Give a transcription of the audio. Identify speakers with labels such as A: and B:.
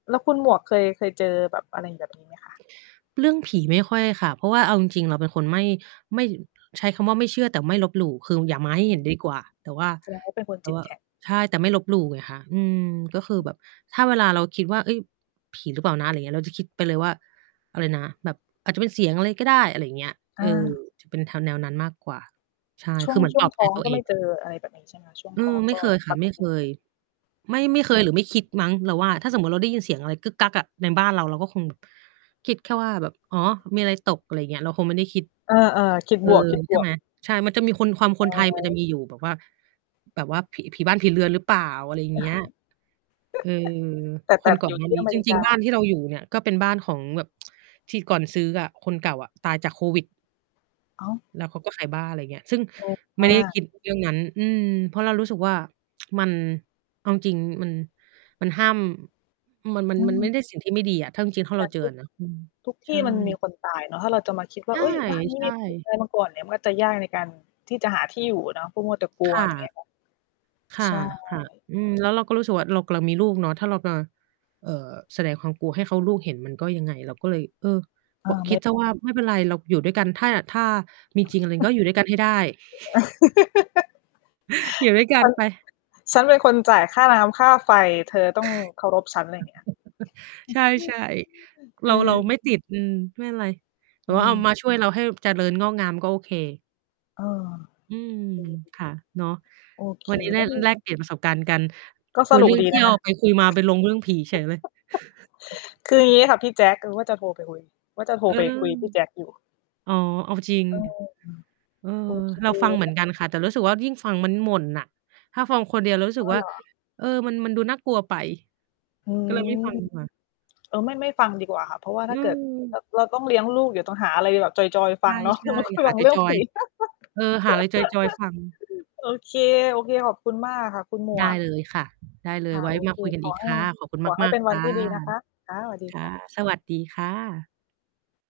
A: แล้วคุณหมวกเคย เคยเจอแบบ อะไร แบบนี้ไหมคะ?
B: เรื่องผีไม่ค่อยค่ะ เพราะว่าเอาจริง ๆ เราเป็นคนไม่ ไม่ ย ใช้คำว่า ไม่เชื่อแต่ไม่ลบหลู่ คืออย่ามาให้เห็นดีกว่า แต่ว่า
A: แสดงว่าเป็นคน
B: แต่
A: จิ
B: ว
A: ต
B: ่า
A: แข
B: อ
A: ็ง
B: ใช่ แต่ไม่ลบหลู่ไงคะ อืม ก็คือแบบถ้าเวลาเราคิดว่า "เฮ้ย ผีหรือเปล่านะ" ไรอย่างเงี้ย เราจะคิดไปเลยว่า อะไรนะ แบบ "อาจจะเป็นเสียงอะไรก็ได้" อะไรอย่างเงี้ย
A: อ
B: เออ
A: า
B: จะเป็นแนว- แนวนั้นมากกว่า ใช่
A: ช่
B: ค
A: ว
B: ื
A: ง
B: อเหมือ
A: ช
B: น
A: ่
B: ป
A: วง
B: ลอบ
A: ท
B: ใจ
A: ้อง
B: ตัว
A: ก็
B: เอ
A: ไม
B: ง
A: ่เ
B: อะ
A: จอ อะไรแบบนี้ใช่ไหมคะ? ช่วง
B: อื
A: ท้อ
B: ม
A: ง
B: ไม
A: ก
B: ่
A: ็
B: เคยค
A: ป
B: ่ะ
A: ก
B: ไม่
A: ต
B: เ
A: ิ
B: คย ไม่
A: อ
B: ไม
A: ือ
B: ่ เคย หรือไม่คิดมั้ง เราว่า ถ้าสมมุติว่าเราได้ยินเสียงอะไร อะ ในบ้านเรา เราก็คงแบบ คิดแค่ว่าแบบ "อ๋อ มีอะไรตก" อะไรอย่างเงี้ย เราคงไม่ได้คิด
A: เออ ๆ คิด
B: เอ
A: บ
B: อ ใช่
A: ว
B: ไ
A: ก
B: ห
A: ๆ
B: ม ใช่ มันจะมีคน ความ
A: อ
B: ค
A: ะ
B: นไทย
A: ฮ
B: มันจะ
A: ะ
B: มีอยู่แบบว่า แบบว่า ผิ ผีบ้านผีเรือนหรือเปล่า อะไรอย่า
A: เ
B: ง
A: อ
B: เง
A: อ
B: ี้ย เออ
A: แต่ แต
B: ค
A: ่
B: นก่
A: อ
B: อ
A: ยู
B: น
A: ่
B: หน้
A: ท
B: า
A: ี่
B: นี้
A: อเม
B: จ
A: ริ
B: ร
A: ก
B: ิง
A: า
B: ๆ บ้านที่เราอยู่เนี่ย ก็เป็นบ้านของแบบ ที่ก่อนซื้ออะ คนเก่าอะตายจากโควิด
A: อ้าว!
B: แล้วเขาก็ขายบ้าน ไรอย่างเงี้ย ซึ่ง
A: แรง
B: ไม
A: ม
B: ่
A: า
B: ได้ค
A: ก
B: ิด เรื่องนั้น อืม เพราะเรารู้สึกว่า มัน เอาจริง ๆ มัน มันห้าม มัน มัน
A: อื
B: มันไม่
A: ม
B: ได้ สิ่ง ที่ไม่ดีอะ ถ้าจริง ๆ ถ้า
A: แต
B: เร
A: ่
B: าเจอ
A: ทุ
B: อ
A: ก
B: ะนะ อืม
A: ทุกท
B: ใช
A: ี่
B: ่
A: มันมีคนตายเนาะ ถ้าเราจะมาคิดว
B: ใ
A: ่า
B: ช่
A: "เฮ้ย บ้านนี้
B: ใช
A: มีคน
B: ่
A: ตายมาก่อน" เนี่ย มันก็จะยากในการที่จะหาที่อยู่เนาะ พวกมัวแต่กลั
B: ค
A: ว
B: ่ะ
A: ไรอย่างเงี้ยค่ะ
B: ค่
A: ใ
B: ะ
A: ช่
B: ค่ะ อืม แล้วเราก็รู้สึกว่า เรากำลังมีลูกเนาะ ถ้าเรามา เอ่อ แสดงความกลัวให้เขา ลูกเห็นมันก็ยังไง เราก็เลย เออ
A: เอ
B: ก
A: อ
B: ็ค
A: ไม
B: ิ
A: ่
B: ด
A: ไ
B: เ
A: ด
B: สีย
A: ้
B: ว่า "ไม่เป็นไร เราอยู่ด้วยกัน ถ้า ถ้ามีจริงอะไร ก็อยู่ด้วยกันให้ได้" อยู่ด้วยกั
A: "ฉ
B: น
A: ัน
B: ไป
A: ฉันเป็นคนจ่ายค่าน้ำค่าไฟ เธอต้องเคารพฉัน" ไรอย่างเงี้ย
B: ใช่ ๆ เร
A: เอ
B: า เร
A: อ
B: าไม่ติด อืม ไม่เป็นไร แต่
A: อื
B: ว่าเอา
A: ม
B: มาช่วยเราให้เจริญงอกงาม ก็โอเค
A: อ้อ เค
B: อืม ค่ะ เนาะ
A: อยู่ โอเค
B: วันนี้ ไ
A: แ
B: ด
A: ล
B: ้
A: ้ว มี
B: แลกเปลี่ยนประสบการณ์กัน
A: ก็
B: ค
A: ส
B: ุย
A: นุ
B: เร
A: ก
B: ื่อง
A: ดี
B: เท
A: น
B: ี่
A: ะ
B: ย
A: ค
B: ว
A: ะ
B: ไปคุยมาไปลงเรื่องผีเฉยเลย
A: คืออย่างงี้ค่ะพี่แจ็ค เราว่าจะโทรไปคุย ว่าจะโทร
B: เออ
A: ไปคุยกับพี่แจ็คอยู่
B: อ๋อ เอาจริง
A: เออ อืม
B: เออ
A: โอเค
B: เราฟังเหมือนกันค่ะ แต่รู้สึกว่ายิ่งฟังมันหม่นน่ะ ถ้าฟังคนเดียวเรารู้ส
A: อ
B: ึ
A: ๋อ
B: กว่
A: เ
B: า
A: หรอ?
B: เออ มัน มันดูน่ากลัวไป
A: อื
B: ก็เลยไม่
A: ม
B: ฟังดีกว่า
A: เออ ไม่ ไม่ฟังดีกว่าค่ะ เพราะว่า
B: อ
A: ถ
B: ื
A: ้าเกิด ร
B: ม
A: เราต้องเลี้ยงลูก เดี๋ยวต้องหาอะไรแบบจอย ๆ ฟ
B: ใ
A: ังเนาะ
B: ช
A: อย่าม
B: ่
A: า
B: ๆ ห
A: ฟ
B: า
A: ังเรื่อง
B: จ
A: ผ
B: อ
A: ี
B: ย ๆ เออ หาอะไร จอย ๆ ฟัง
A: โอเค ๆ ขอบคุณมากค่ะ คุณหม
B: ได
A: ว
B: ้
A: ก
B: เลยค่ะ ได้เล
A: ค
B: ย
A: ่ะ
B: ไว้
A: โอ
B: ม
A: เ
B: า
A: ค
B: คุยกัน
A: ข
B: อ
A: อ
B: ีก
A: ให
B: ค
A: ้
B: ่ะ ขอบคุณ
A: ขอให้
B: มา
A: เป
B: ก
A: ็น
B: ๆ
A: ว
B: ค
A: ัน
B: ่
A: ท
B: ะ
A: ี่ดีนะคะ ค่ะ สวัสดี
B: ค่
A: ค
B: ะ
A: ่ะ
B: สวัสดีค่ะ